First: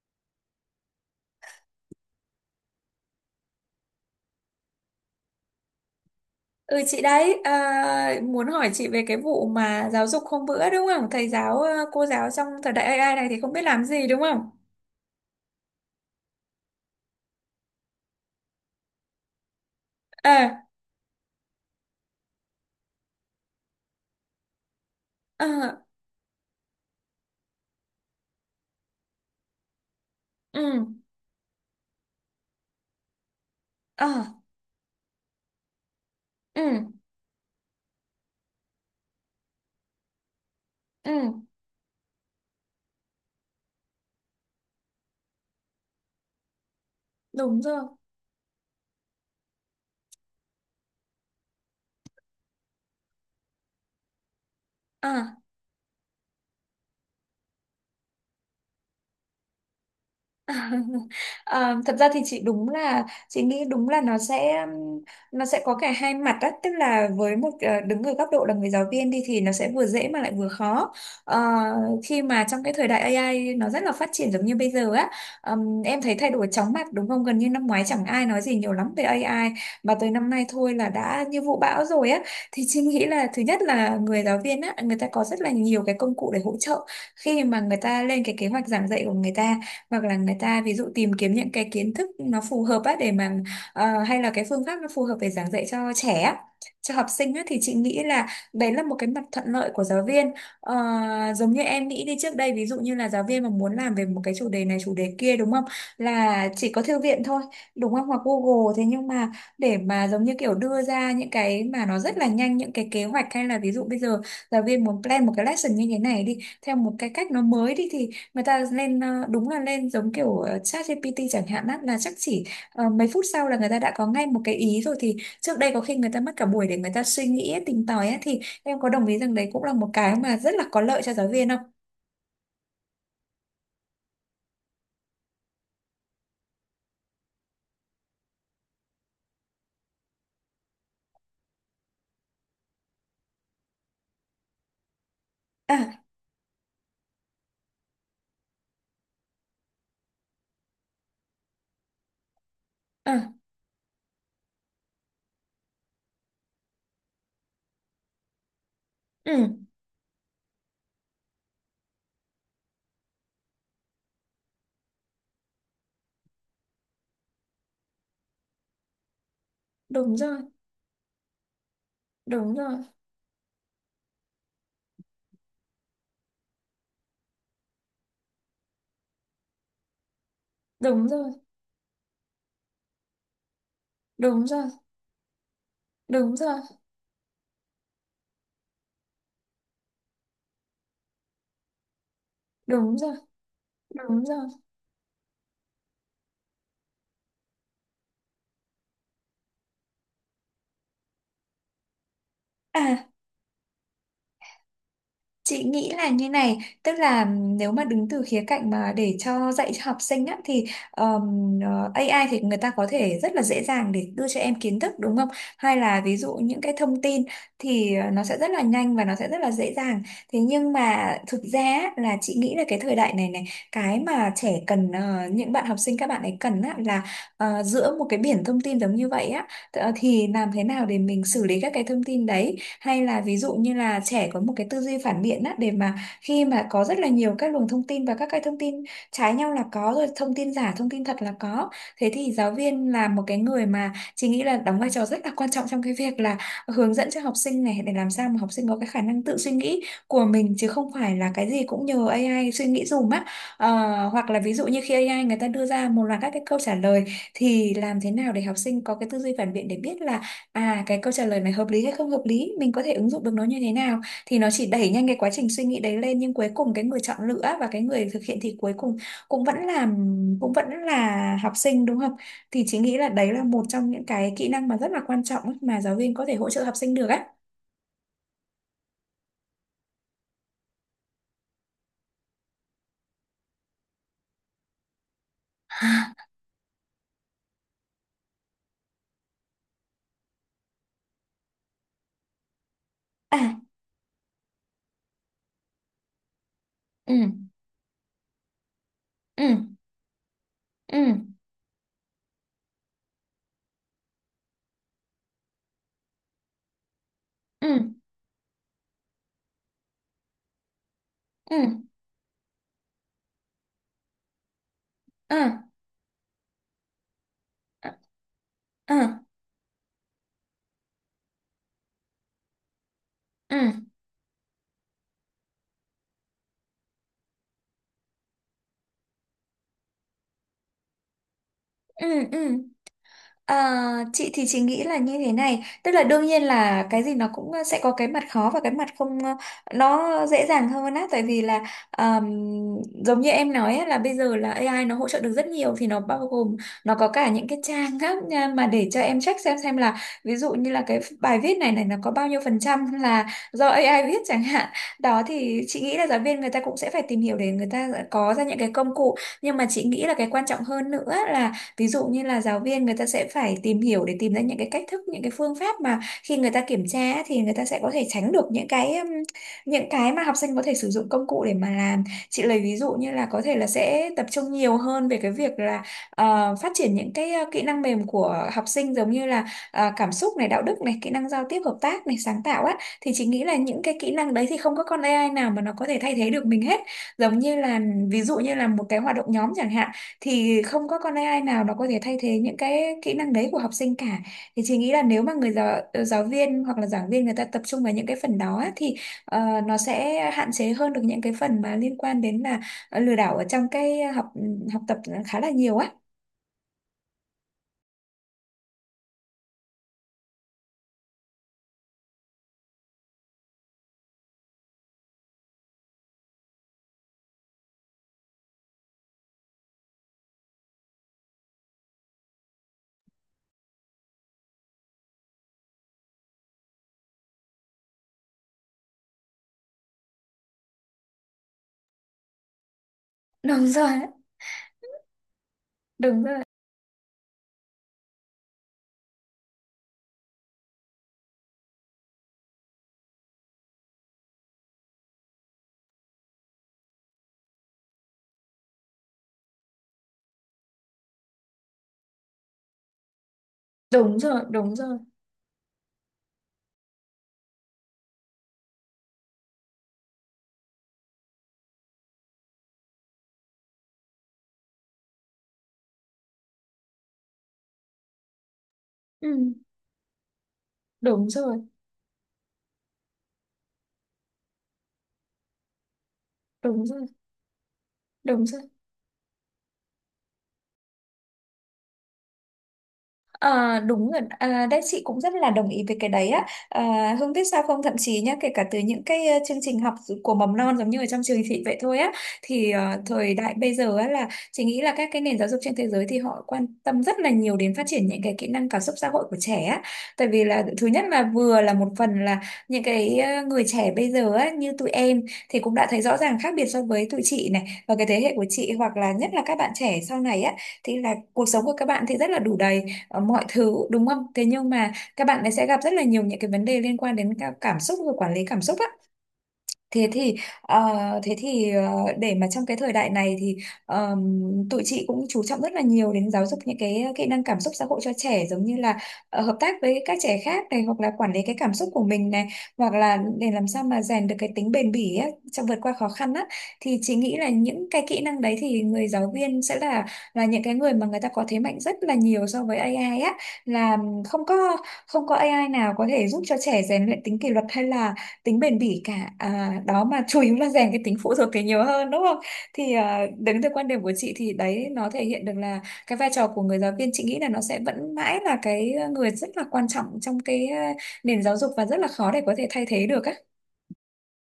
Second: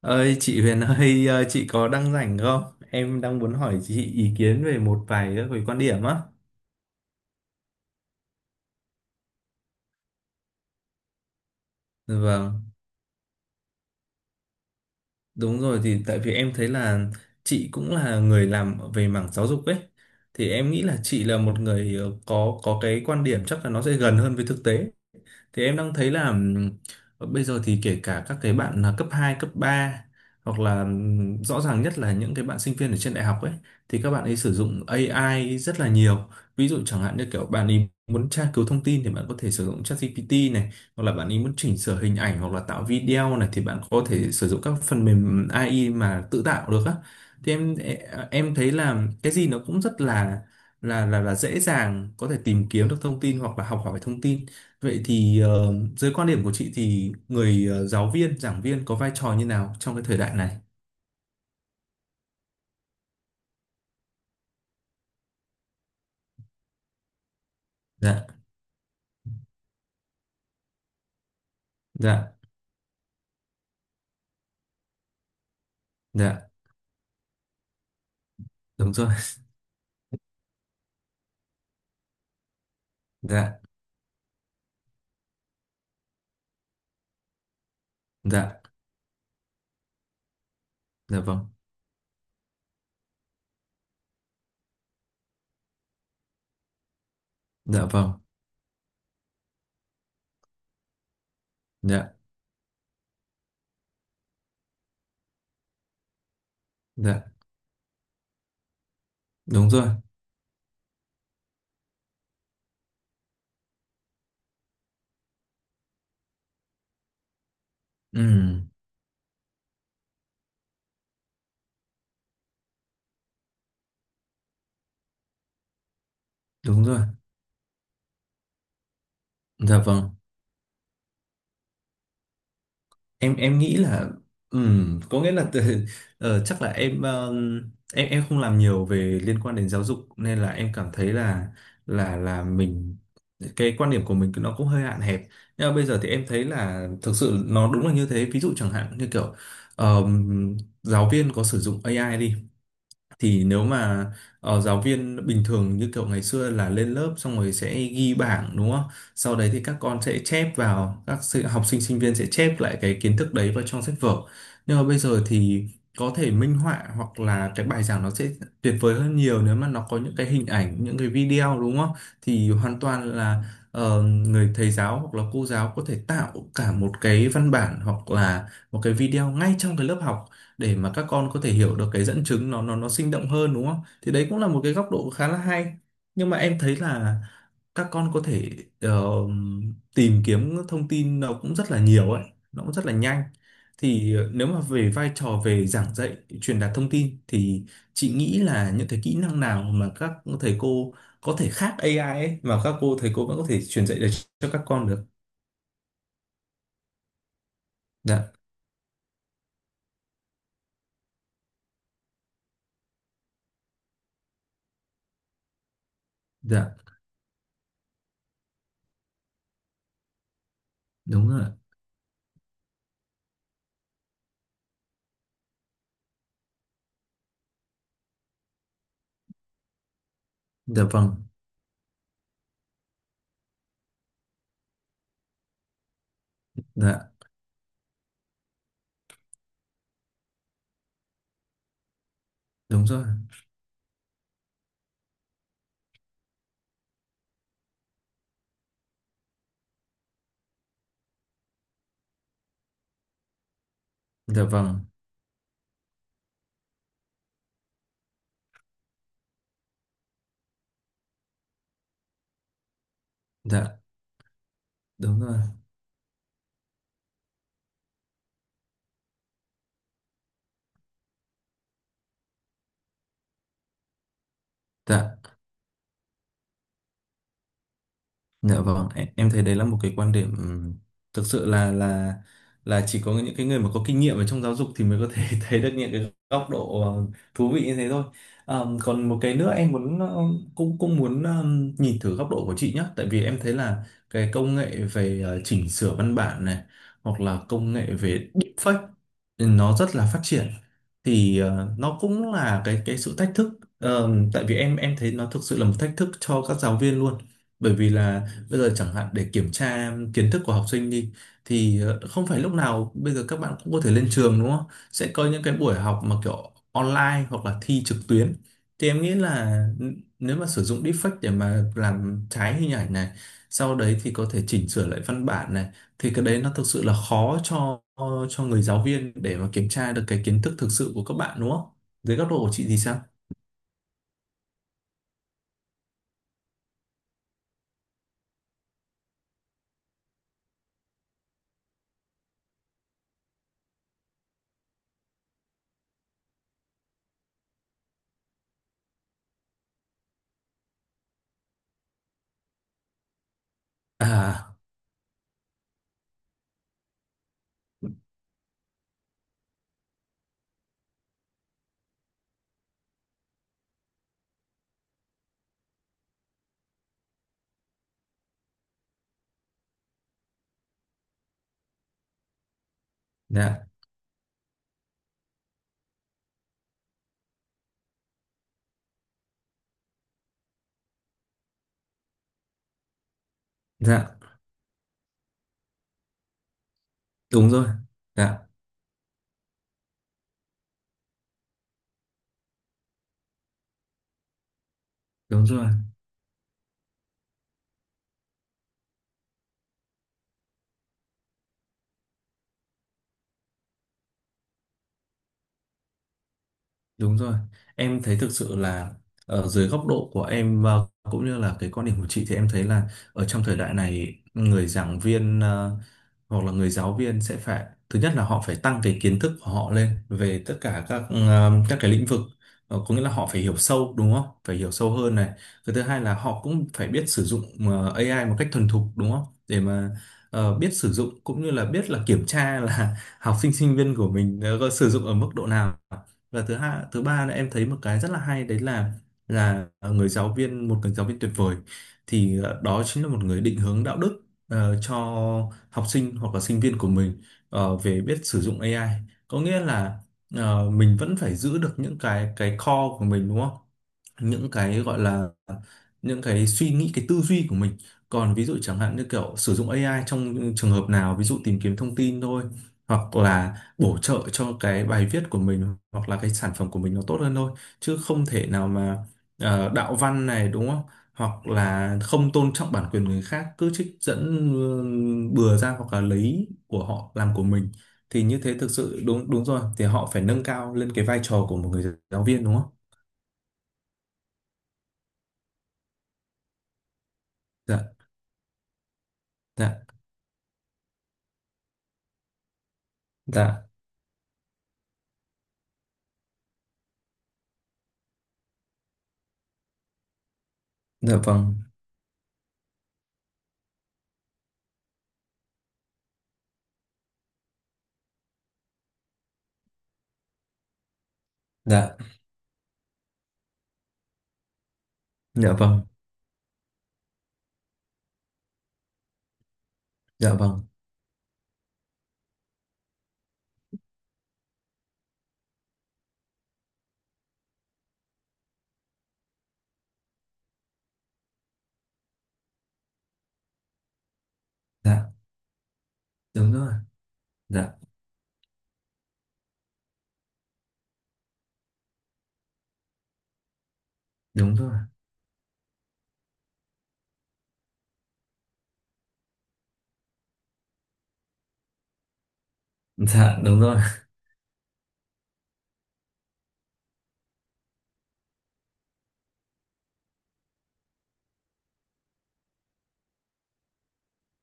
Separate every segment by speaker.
Speaker 1: Ơi chị Huyền ơi, chị có đang rảnh không? Em đang muốn hỏi chị ý kiến về một vài các cái quan điểm á.
Speaker 2: Ừ chị đấy à, muốn hỏi chị về cái vụ mà giáo dục hôm bữa đúng không? Thầy giáo cô giáo trong thời
Speaker 1: Vâng,
Speaker 2: đại AI này thì không biết làm gì đúng không?
Speaker 1: đúng rồi, thì tại vì em thấy là chị cũng là người làm về mảng giáo dục ấy. Thì
Speaker 2: À,
Speaker 1: em nghĩ là chị là một người có cái quan điểm chắc là nó sẽ gần hơn với thực tế. Thì em
Speaker 2: à,
Speaker 1: đang thấy là, bây giờ thì kể cả các cái bạn là cấp 2 cấp 3 hoặc là,
Speaker 2: ừ,
Speaker 1: rõ ràng nhất là những cái bạn sinh viên ở trên đại học ấy, thì các bạn
Speaker 2: à,
Speaker 1: ấy sử dụng AI rất là nhiều. Ví
Speaker 2: ừ,
Speaker 1: dụ chẳng hạn như kiểu bạn ấy muốn tra cứu thông tin thì bạn có thể sử dụng ChatGPT này, hoặc
Speaker 2: ừ,
Speaker 1: là bạn ấy muốn chỉnh sửa hình ảnh hoặc là tạo video này thì bạn có thể sử dụng các phần mềm AI mà tự tạo được á. Thì
Speaker 2: đúng
Speaker 1: em
Speaker 2: rồi.
Speaker 1: em thấy là cái gì nó cũng rất là dễ dàng có thể tìm kiếm được thông tin hoặc là học hỏi thông tin. Vậy
Speaker 2: À,
Speaker 1: thì, dưới quan điểm của chị thì người, giáo viên, giảng viên có vai trò như nào trong cái thời đại này?
Speaker 2: Ờ, thật ra thì chị đúng là chị nghĩ đúng là nó sẽ có cả hai mặt á, tức là với một đứng ở
Speaker 1: Dạ,
Speaker 2: góc độ là người giáo viên đi thì nó sẽ vừa dễ mà lại vừa khó. Ờ, Khi
Speaker 1: dạ,
Speaker 2: mà trong cái thời đại AI nó rất là phát triển giống như bây giờ á, em thấy thay đổi
Speaker 1: dạ,
Speaker 2: chóng mặt đúng không, gần như năm ngoái chẳng ai nói gì nhiều lắm
Speaker 1: đúng
Speaker 2: về
Speaker 1: rồi.
Speaker 2: AI, mà tới năm nay thôi là đã như vụ bão rồi á, thì chị nghĩ là thứ
Speaker 1: Dạ,
Speaker 2: nhất là người giáo viên á, người ta có rất là nhiều cái công cụ để hỗ trợ khi mà người ta lên cái kế
Speaker 1: dạ,
Speaker 2: hoạch giảng dạy của người ta, hoặc là người ta ví dụ tìm
Speaker 1: dạ
Speaker 2: kiếm
Speaker 1: vâng,
Speaker 2: những cái kiến thức nó phù hợp á để mà hay là cái phương pháp nó phù hợp để giảng dạy cho trẻ á, cho học sinh á, thì chị
Speaker 1: dạ
Speaker 2: nghĩ
Speaker 1: vâng,
Speaker 2: là đấy là một cái mặt thuận lợi của giáo viên. Ờ, Giống như em nghĩ
Speaker 1: dạ,
Speaker 2: đi, trước đây ví dụ như là giáo viên mà muốn làm về một cái chủ đề này chủ đề kia đúng không, là chỉ có thư viện
Speaker 1: dạ,
Speaker 2: thôi đúng không, hoặc Google, thế nhưng mà
Speaker 1: đúng
Speaker 2: để
Speaker 1: rồi.
Speaker 2: mà giống như kiểu đưa ra những cái mà nó rất là nhanh, những cái kế hoạch hay là ví dụ bây giờ giáo viên muốn plan một cái lesson như thế này đi theo một cái cách nó mới đi thì
Speaker 1: Ừ,
Speaker 2: người ta lên đúng là lên giống kiểu ChatGPT chẳng hạn á, là chắc chỉ mấy phút sau là người ta đã có ngay một cái ý rồi, thì trước đây có khi người ta mất cả buổi để
Speaker 1: đúng
Speaker 2: người
Speaker 1: rồi.
Speaker 2: ta suy nghĩ ấy, tìm tòi ấy, thì em có đồng ý rằng đấy cũng là
Speaker 1: Dạ
Speaker 2: một
Speaker 1: vâng.
Speaker 2: cái mà rất là có lợi cho giáo viên không?
Speaker 1: Em nghĩ là, có nghĩa là từ, chắc là em, em không làm nhiều về liên quan đến giáo dục, nên là em cảm thấy là mình, cái quan điểm của mình nó cũng hơi hạn hẹp. Nhưng mà bây
Speaker 2: À,
Speaker 1: giờ thì em thấy là thực sự nó đúng là như thế. Ví dụ chẳng hạn như kiểu, ờm, giáo viên có sử dụng AI đi,
Speaker 2: à,
Speaker 1: thì nếu mà, giáo viên bình thường như kiểu ngày xưa là lên lớp xong rồi sẽ ghi bảng đúng không? Sau đấy
Speaker 2: ừ,
Speaker 1: thì các con sẽ chép vào học sinh sinh viên sẽ chép lại cái kiến thức đấy vào trong sách vở. Nhưng mà bây giờ thì có thể minh họa hoặc là cái bài giảng nó sẽ tuyệt vời hơn nhiều nếu mà nó có những
Speaker 2: đúng
Speaker 1: cái
Speaker 2: rồi,
Speaker 1: hình ảnh, những cái video đúng không? Thì
Speaker 2: đúng rồi,
Speaker 1: hoàn toàn là, người thầy giáo hoặc là cô giáo có thể tạo cả một cái văn bản hoặc là một cái video ngay trong cái lớp học, để mà các
Speaker 2: đúng rồi,
Speaker 1: con có thể hiểu được cái dẫn chứng nó sinh động hơn đúng không? Thì đấy cũng
Speaker 2: đúng
Speaker 1: là một
Speaker 2: rồi,
Speaker 1: cái góc độ khá là hay. Nhưng
Speaker 2: đúng
Speaker 1: mà em
Speaker 2: rồi,
Speaker 1: thấy là các con có thể, ờ, tìm kiếm thông tin nó cũng rất là nhiều ấy, nó cũng rất là
Speaker 2: đúng rồi,
Speaker 1: nhanh.
Speaker 2: đúng rồi,
Speaker 1: Thì,
Speaker 2: đúng
Speaker 1: nếu
Speaker 2: rồi.
Speaker 1: mà về vai trò về giảng dạy, truyền đạt thông tin thì chị nghĩ là những cái kỹ năng nào mà các thầy cô có thể khác AI ấy, mà các cô
Speaker 2: À,
Speaker 1: thầy cô vẫn có thể truyền dạy được cho các con được.
Speaker 2: chị nghĩ là như này, tức là nếu mà đứng từ
Speaker 1: Dạ,
Speaker 2: khía cạnh mà để cho dạy cho học sinh á, thì AI thì người ta có thể rất là dễ dàng để đưa cho em kiến thức đúng không? Hay là ví dụ những cái
Speaker 1: dạ,
Speaker 2: thông tin thì nó sẽ rất là nhanh và nó sẽ rất là dễ dàng. Thế nhưng mà
Speaker 1: đúng
Speaker 2: thực
Speaker 1: rồi.
Speaker 2: ra á, là chị nghĩ là cái thời đại này này, cái mà trẻ cần những bạn học sinh, các bạn ấy cần á, là giữa một cái biển thông tin giống như vậy á, thì làm thế
Speaker 1: Dạ
Speaker 2: nào để
Speaker 1: vâng,
Speaker 2: mình xử lý các cái thông tin đấy, hay là ví dụ như là trẻ có một cái tư duy phản biện á để mà khi mà có rất là
Speaker 1: dạ,
Speaker 2: nhiều các luồng thông tin và các cái thông tin trái nhau là có, rồi thông tin giả thông tin thật là có, thế thì giáo
Speaker 1: đúng
Speaker 2: viên
Speaker 1: rồi.
Speaker 2: là một cái người mà chị nghĩ là đóng vai trò rất là quan trọng trong cái việc là hướng dẫn cho học sinh này, để làm sao mà học sinh có cái khả năng tự suy nghĩ của mình chứ không phải là cái gì cũng nhờ AI suy nghĩ dùm á. Ờ, Hoặc là
Speaker 1: Dạ
Speaker 2: ví dụ như
Speaker 1: vâng.
Speaker 2: khi AI người ta đưa ra một loạt các cái câu trả lời thì làm thế nào để học sinh có cái tư duy phản biện để biết là à, cái câu trả lời này hợp lý hay không hợp lý, mình có thể ứng dụng được nó như thế
Speaker 1: Dạ.
Speaker 2: nào, thì nó chỉ đẩy nhanh cái
Speaker 1: Đúng
Speaker 2: quá
Speaker 1: rồi.
Speaker 2: trình suy nghĩ đấy lên nhưng cuối cùng cái người chọn lựa và cái người thực hiện thì cuối cùng cũng vẫn là cũng vẫn là học sinh đúng không? Thì chị nghĩ là đấy là một trong những cái kỹ năng mà rất là
Speaker 1: Dạ.
Speaker 2: quan trọng ấy mà giáo viên có thể hỗ trợ học sinh được á.
Speaker 1: Dạ vâng, em thấy đấy là một cái quan điểm, thực sự là chỉ có những cái người mà có kinh nghiệm ở trong giáo dục thì mới có thể thấy được những cái góc độ, thú vị như thế thôi. Còn một cái nữa em muốn, cũng cũng muốn, nhìn thử góc độ của chị nhé, tại vì em thấy
Speaker 2: À,
Speaker 1: là cái công nghệ về, chỉnh sửa văn bản này
Speaker 2: ừ,
Speaker 1: hoặc là công nghệ về deepfake,
Speaker 2: ừ,
Speaker 1: ừ, nó rất là phát triển,
Speaker 2: ừ,
Speaker 1: thì, nó cũng là cái sự thách thức. Tại vì em thấy nó thực sự là một thách thức cho các giáo viên luôn,
Speaker 2: ừ,
Speaker 1: bởi vì là bây giờ chẳng hạn để kiểm tra kiến thức của học sinh đi, thì,
Speaker 2: ừ,
Speaker 1: không phải lúc nào bây giờ các bạn cũng có thể lên trường đúng không? Sẽ có
Speaker 2: ừ,
Speaker 1: những
Speaker 2: ừ,
Speaker 1: cái buổi học mà kiểu online hoặc là thi trực tuyến. Thì
Speaker 2: ừ,
Speaker 1: em nghĩ là nếu mà sử dụng deepfake để mà làm trái hình ảnh này,
Speaker 2: ừ,
Speaker 1: sau đấy thì có thể chỉnh sửa lại văn bản này, thì cái đấy nó thực sự là khó cho người giáo viên để mà kiểm tra được cái kiến thức thực sự của các bạn đúng không?
Speaker 2: ừ.
Speaker 1: Dưới góc độ của
Speaker 2: Ừ.
Speaker 1: chị thì sao?
Speaker 2: À, chị thì chị nghĩ là như thế này, tức là đương nhiên là cái gì nó cũng sẽ có cái mặt khó và cái mặt không nó dễ dàng hơn á tại vì là ờm, giống như em nói á, là bây giờ là AI nó hỗ trợ được rất nhiều thì nó bao gồm nó có cả những cái trang á nha, mà để cho em check xem là ví dụ như là cái bài viết này này nó có bao nhiêu phần trăm là do AI viết chẳng
Speaker 1: À,
Speaker 2: hạn, đó thì chị nghĩ là giáo viên người ta cũng sẽ phải tìm hiểu để người ta có ra những cái công cụ, nhưng mà chị nghĩ là cái quan trọng hơn nữa, ví dụ như là giáo viên người ta sẽ phải tìm hiểu để tìm ra những cái cách thức, những cái phương pháp mà khi người ta kiểm tra á, thì người ta sẽ có thể tránh được những cái mà học sinh có thể sử dụng công cụ để mà làm. Chị lấy ví dụ như là có thể là
Speaker 1: dạ,
Speaker 2: sẽ tập trung nhiều hơn về cái việc là phát triển những cái kỹ năng mềm của học sinh giống như là cảm xúc này, đạo đức này, kỹ năng giao tiếp hợp tác này, sáng tạo á, thì chị nghĩ là những cái kỹ
Speaker 1: dạ,
Speaker 2: năng đấy thì không có con AI nào mà nó có thể thay thế được mình hết, giống
Speaker 1: đúng
Speaker 2: như
Speaker 1: rồi.
Speaker 2: là ví dụ
Speaker 1: Dạ,
Speaker 2: như là một cái hoạt động nhóm chẳng hạn thì không có con AI nào nó có thể thay thế những cái kỹ năng đấy của học sinh cả, thì chị nghĩ là nếu mà
Speaker 1: đúng
Speaker 2: người
Speaker 1: rồi.
Speaker 2: giáo viên hoặc là giảng viên người ta tập trung vào những cái phần đó á, thì ờ, nó sẽ hạn chế hơn được những cái phần mà liên quan đến là lừa đảo ở trong cái học ừ, học tập khá là nhiều á.
Speaker 1: Đúng rồi, em thấy thực sự là ở dưới góc độ của em, và cũng như là cái quan điểm của chị, thì em thấy là ở trong thời đại này người giảng viên, hoặc là người giáo viên sẽ phải, thứ nhất là họ phải tăng cái kiến thức của họ lên về tất cả các, các cái lĩnh vực. Có nghĩa là họ phải hiểu sâu đúng không? Phải hiểu sâu hơn này. Cái thứ hai là họ cũng phải biết sử dụng, AI một cách thuần thục đúng không? Để mà, biết sử dụng cũng như là biết là kiểm tra là học sinh
Speaker 2: Đúng
Speaker 1: sinh
Speaker 2: rồi,
Speaker 1: viên của mình, có sử dụng ở mức độ nào.
Speaker 2: đúng rồi,
Speaker 1: Và thứ hai, thứ ba là em thấy một cái rất là hay đấy là, người giáo viên, một người giáo viên tuyệt vời, thì, đó chính là một người định hướng đạo đức, cho học sinh hoặc là sinh viên của mình, về biết sử dụng AI. Có nghĩa là, mình vẫn phải giữ được những cái core của mình đúng không,
Speaker 2: đúng rồi,
Speaker 1: những
Speaker 2: đúng
Speaker 1: cái
Speaker 2: rồi,
Speaker 1: gọi là những cái suy nghĩ, cái tư duy của mình, còn ví dụ chẳng hạn như kiểu sử dụng AI trong trường hợp nào, ví dụ tìm kiếm thông tin thôi, hoặc là bổ trợ cho cái bài viết của mình hoặc là cái sản phẩm của mình nó tốt hơn thôi, chứ không thể nào mà,
Speaker 2: ừ,
Speaker 1: đạo văn này đúng không,
Speaker 2: đúng
Speaker 1: hoặc
Speaker 2: rồi,
Speaker 1: là không tôn trọng bản quyền người khác, cứ trích dẫn, ừ, bừa ra, hoặc là lấy của
Speaker 2: đúng rồi,
Speaker 1: họ làm của mình. Thì như
Speaker 2: đúng
Speaker 1: thế
Speaker 2: rồi.
Speaker 1: thực sự đúng, đúng rồi, thì họ phải nâng cao lên cái vai trò của một người giáo viên đúng không?
Speaker 2: À, đúng rồi, à, đấy chị cũng rất là đồng ý với cái đấy á, à, Hương biết sao không,
Speaker 1: Dạ.
Speaker 2: thậm chí nhá, kể cả từ những cái chương
Speaker 1: Dạ.
Speaker 2: trình học của mầm non giống như ở trong trường thị vậy thôi á, thì thời đại
Speaker 1: Dạ.
Speaker 2: bây giờ á là chị nghĩ là các cái nền giáo dục trên thế giới thì họ quan tâm rất là nhiều đến phát triển những cái kỹ năng cảm xúc xã hội của trẻ á, tại vì là thứ nhất
Speaker 1: Dạ
Speaker 2: là
Speaker 1: vâng.
Speaker 2: vừa là một phần là những cái người trẻ bây giờ á như tụi em thì cũng đã thấy rõ ràng khác biệt so với tụi chị này và cái thế hệ của chị, hoặc là nhất là các bạn trẻ sau này á thì là cuộc sống của các
Speaker 1: Dạ.
Speaker 2: bạn thì rất là đủ đầy mọi thứ đúng không, thế nhưng mà các bạn ấy
Speaker 1: Dạ
Speaker 2: sẽ gặp
Speaker 1: vâng.
Speaker 2: rất là nhiều những cái vấn đề liên quan đến cả cảm xúc và quản lý cảm xúc á. Thế thì
Speaker 1: Dạ vâng.
Speaker 2: ờ, thế thì ờ, để mà trong cái thời đại này thì ờm, tụi chị cũng chú trọng rất là nhiều đến giáo dục những cái kỹ năng cảm xúc xã hội cho trẻ, giống như là hợp tác với các trẻ khác này hoặc là quản lý cái cảm xúc của mình này hoặc là để làm sao mà rèn được cái tính bền
Speaker 1: Dạ,
Speaker 2: bỉ á, trong vượt qua khó khăn á,
Speaker 1: đúng rồi.
Speaker 2: thì chị nghĩ là
Speaker 1: Dạ,
Speaker 2: những cái kỹ năng đấy thì người giáo viên sẽ là những cái người mà người ta có thế mạnh rất là nhiều so với AI á, là không
Speaker 1: đúng rồi.
Speaker 2: có không có AI nào có thể giúp cho trẻ rèn luyện tính kỷ luật hay là tính bền bỉ cả, à, đó mà chủ yếu là rèn cái tính phụ thuộc thì nhiều hơn đúng không, thì à,
Speaker 1: Dạ, đúng
Speaker 2: đứng từ
Speaker 1: rồi.
Speaker 2: quan điểm của chị thì đấy nó thể hiện được là cái vai trò của người giáo viên, chị nghĩ là nó sẽ vẫn mãi là cái người rất là quan trọng trong cái à, nền giáo dục và rất là khó để có thể thay thế được á.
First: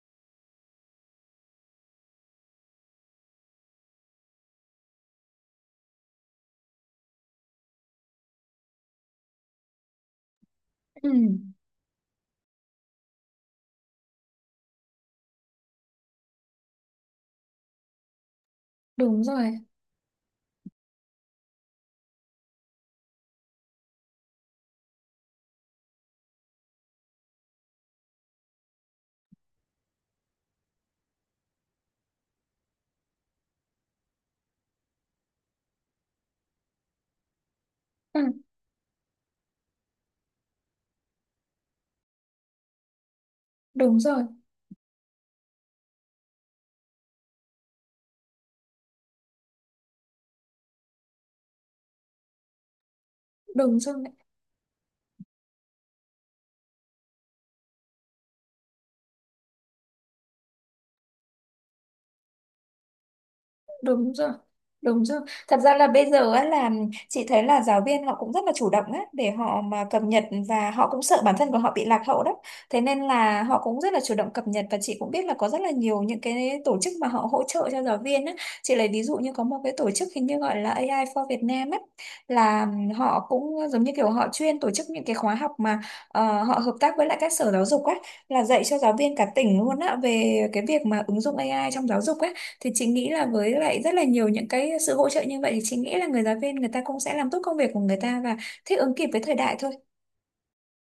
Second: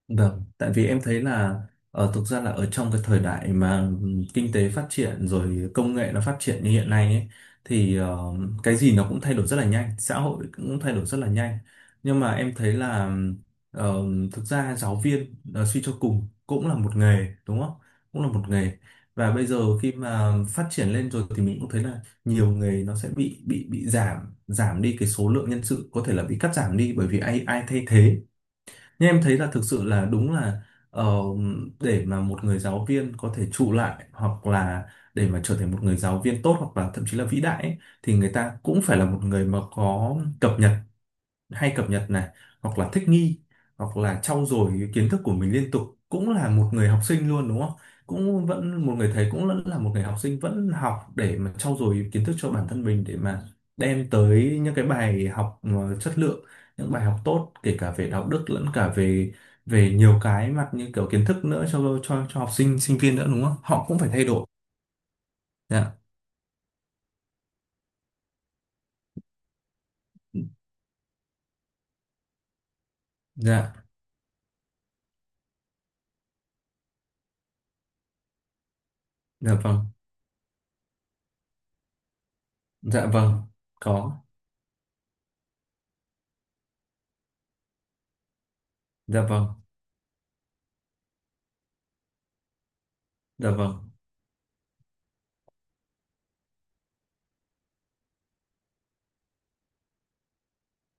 Speaker 1: Vâng, tại vì em thấy là ở thực ra là ở trong cái thời đại mà, kinh tế phát triển rồi, công nghệ nó phát triển như hiện nay ấy, thì, cái gì nó cũng thay đổi rất là nhanh, xã hội cũng thay đổi
Speaker 2: Ừ,
Speaker 1: rất là nhanh. Nhưng mà em thấy là, ờ, thực ra giáo viên, suy cho cùng cũng là một nghề đúng không? Cũng là một nghề.
Speaker 2: đúng
Speaker 1: Và bây
Speaker 2: rồi,
Speaker 1: giờ khi mà phát triển lên rồi thì mình cũng thấy là nhiều nghề nó sẽ bị giảm giảm đi cái số lượng nhân sự, có thể là bị cắt giảm đi bởi vì ai ai thay thế. Nhưng em thấy là thực sự là đúng là, ờ, để mà một người giáo viên có thể trụ lại, hoặc là để mà trở thành một người giáo viên tốt, hoặc là thậm chí là vĩ đại ấy, thì
Speaker 2: ừ,
Speaker 1: người ta cũng phải là một người mà có cập nhật, hay cập nhật này, hoặc là thích nghi, hoặc
Speaker 2: đúng
Speaker 1: là
Speaker 2: rồi,
Speaker 1: trau dồi cái kiến thức của mình liên tục, cũng là một người học sinh luôn đúng không, cũng vẫn một người thầy cũng vẫn là một người học sinh, vẫn học để mà trau dồi kiến thức cho bản thân mình, để mà
Speaker 2: đúng rồi.
Speaker 1: đem tới những cái bài học mà chất lượng, những bài học tốt, kể cả về đạo đức lẫn cả về, về nhiều cái mặt như kiểu kiến thức nữa, cho cho học sinh sinh viên nữa đúng không, họ cũng phải
Speaker 2: Đúng
Speaker 1: thay
Speaker 2: rồi,
Speaker 1: đổi.
Speaker 2: đúng rồi. Thật ra là
Speaker 1: Dạ.
Speaker 2: bây giờ á, là chị thấy là giáo viên họ cũng rất là chủ động á, để họ mà cập nhật và họ cũng sợ bản thân của họ bị lạc hậu đó. Thế nên là họ
Speaker 1: Dạ.
Speaker 2: cũng rất là chủ động cập nhật và chị cũng biết là có rất là nhiều những cái tổ chức mà họ hỗ trợ cho giáo viên á. Chị lấy ví dụ như có
Speaker 1: Dạ
Speaker 2: một cái
Speaker 1: vâng.
Speaker 2: tổ chức hình như gọi là AI for Việt Nam á, là
Speaker 1: Dạ
Speaker 2: họ
Speaker 1: vâng.
Speaker 2: cũng giống như kiểu
Speaker 1: Có.
Speaker 2: họ chuyên tổ chức những cái khóa học mà họ hợp tác với lại các sở giáo dục á, là dạy cho giáo viên
Speaker 1: Dạ
Speaker 2: cả
Speaker 1: vâng.
Speaker 2: tỉnh luôn á về cái việc mà ứng dụng AI trong giáo dục á, thì chị nghĩ là với
Speaker 1: Dạ
Speaker 2: lại
Speaker 1: vâng.
Speaker 2: rất là nhiều những cái sự hỗ trợ như vậy thì chị nghĩ là người giáo viên người ta cũng sẽ làm tốt công việc của người ta và thích ứng kịp với thời đại thôi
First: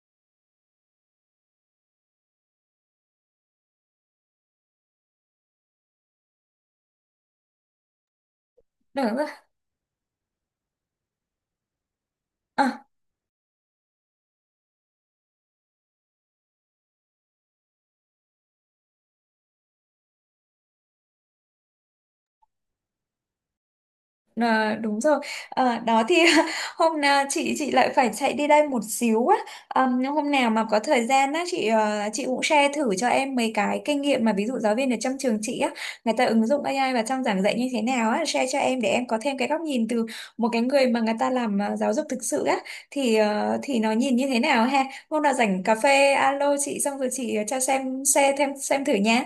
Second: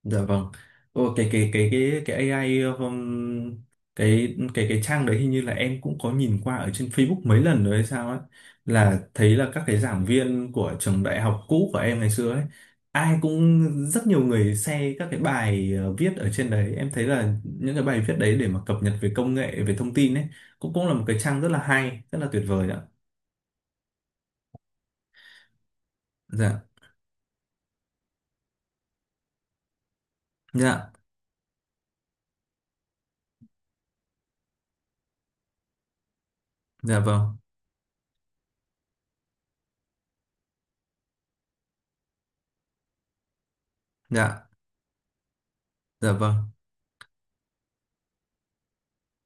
Speaker 1: Dạ vâng. Ồ, cái AI, cái trang đấy hình như là em cũng có nhìn qua ở trên Facebook mấy lần rồi hay sao ấy, là
Speaker 2: đúng không
Speaker 1: thấy là các cái giảng viên của trường đại học cũ của em ngày xưa ấy,
Speaker 2: ạ.
Speaker 1: ai cũng, rất nhiều người share các cái bài, viết ở trên đấy, em thấy là những cái bài viết đấy để mà cập nhật về công nghệ, về thông tin ấy, cũng cũng là một cái trang rất là hay, rất là tuyệt vời ạ.
Speaker 2: À, đúng rồi. Đó thì
Speaker 1: Dạ.
Speaker 2: hôm nào chị lại phải chạy đi đây một xíu á. Nhưng hôm nào mà có
Speaker 1: Dạ.
Speaker 2: thời gian á, chị cũng share thử cho em mấy cái kinh nghiệm mà ví dụ giáo viên ở trong trường chị á, người ta ứng dụng AI
Speaker 1: Dạ
Speaker 2: vào trong
Speaker 1: vâng.
Speaker 2: giảng dạy như thế nào á, share cho em để em có thêm cái góc nhìn từ một cái người mà người ta làm giáo dục thực sự á, thì nó nhìn như thế
Speaker 1: Dạ.
Speaker 2: nào ha, hôm nào rảnh cà
Speaker 1: Dạ
Speaker 2: phê
Speaker 1: vâng.
Speaker 2: alo chị xong rồi chị cho xem share thêm xem thử nha.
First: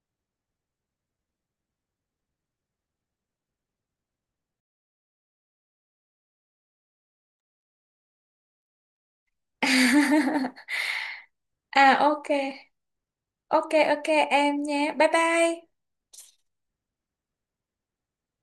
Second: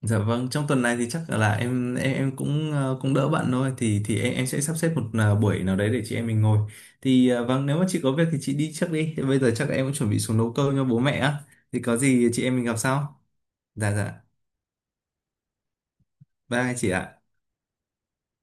Speaker 1: Dạ vâng, trong tuần này thì chắc là em cũng, cũng đỡ bạn thôi, thì em sẽ sắp xếp một, buổi nào đấy để chị em mình ngồi. Thì, vâng, nếu mà chị có việc thì chị đi trước đi. Bây giờ chắc em cũng chuẩn bị xuống nấu cơm cho bố mẹ á. Thì
Speaker 2: À,
Speaker 1: có
Speaker 2: ok.
Speaker 1: gì chị em mình gặp sau.
Speaker 2: Ok,
Speaker 1: Dạ,
Speaker 2: ok,
Speaker 1: dạ.
Speaker 2: em nhé. Bye bye.
Speaker 1: Bye chị ạ.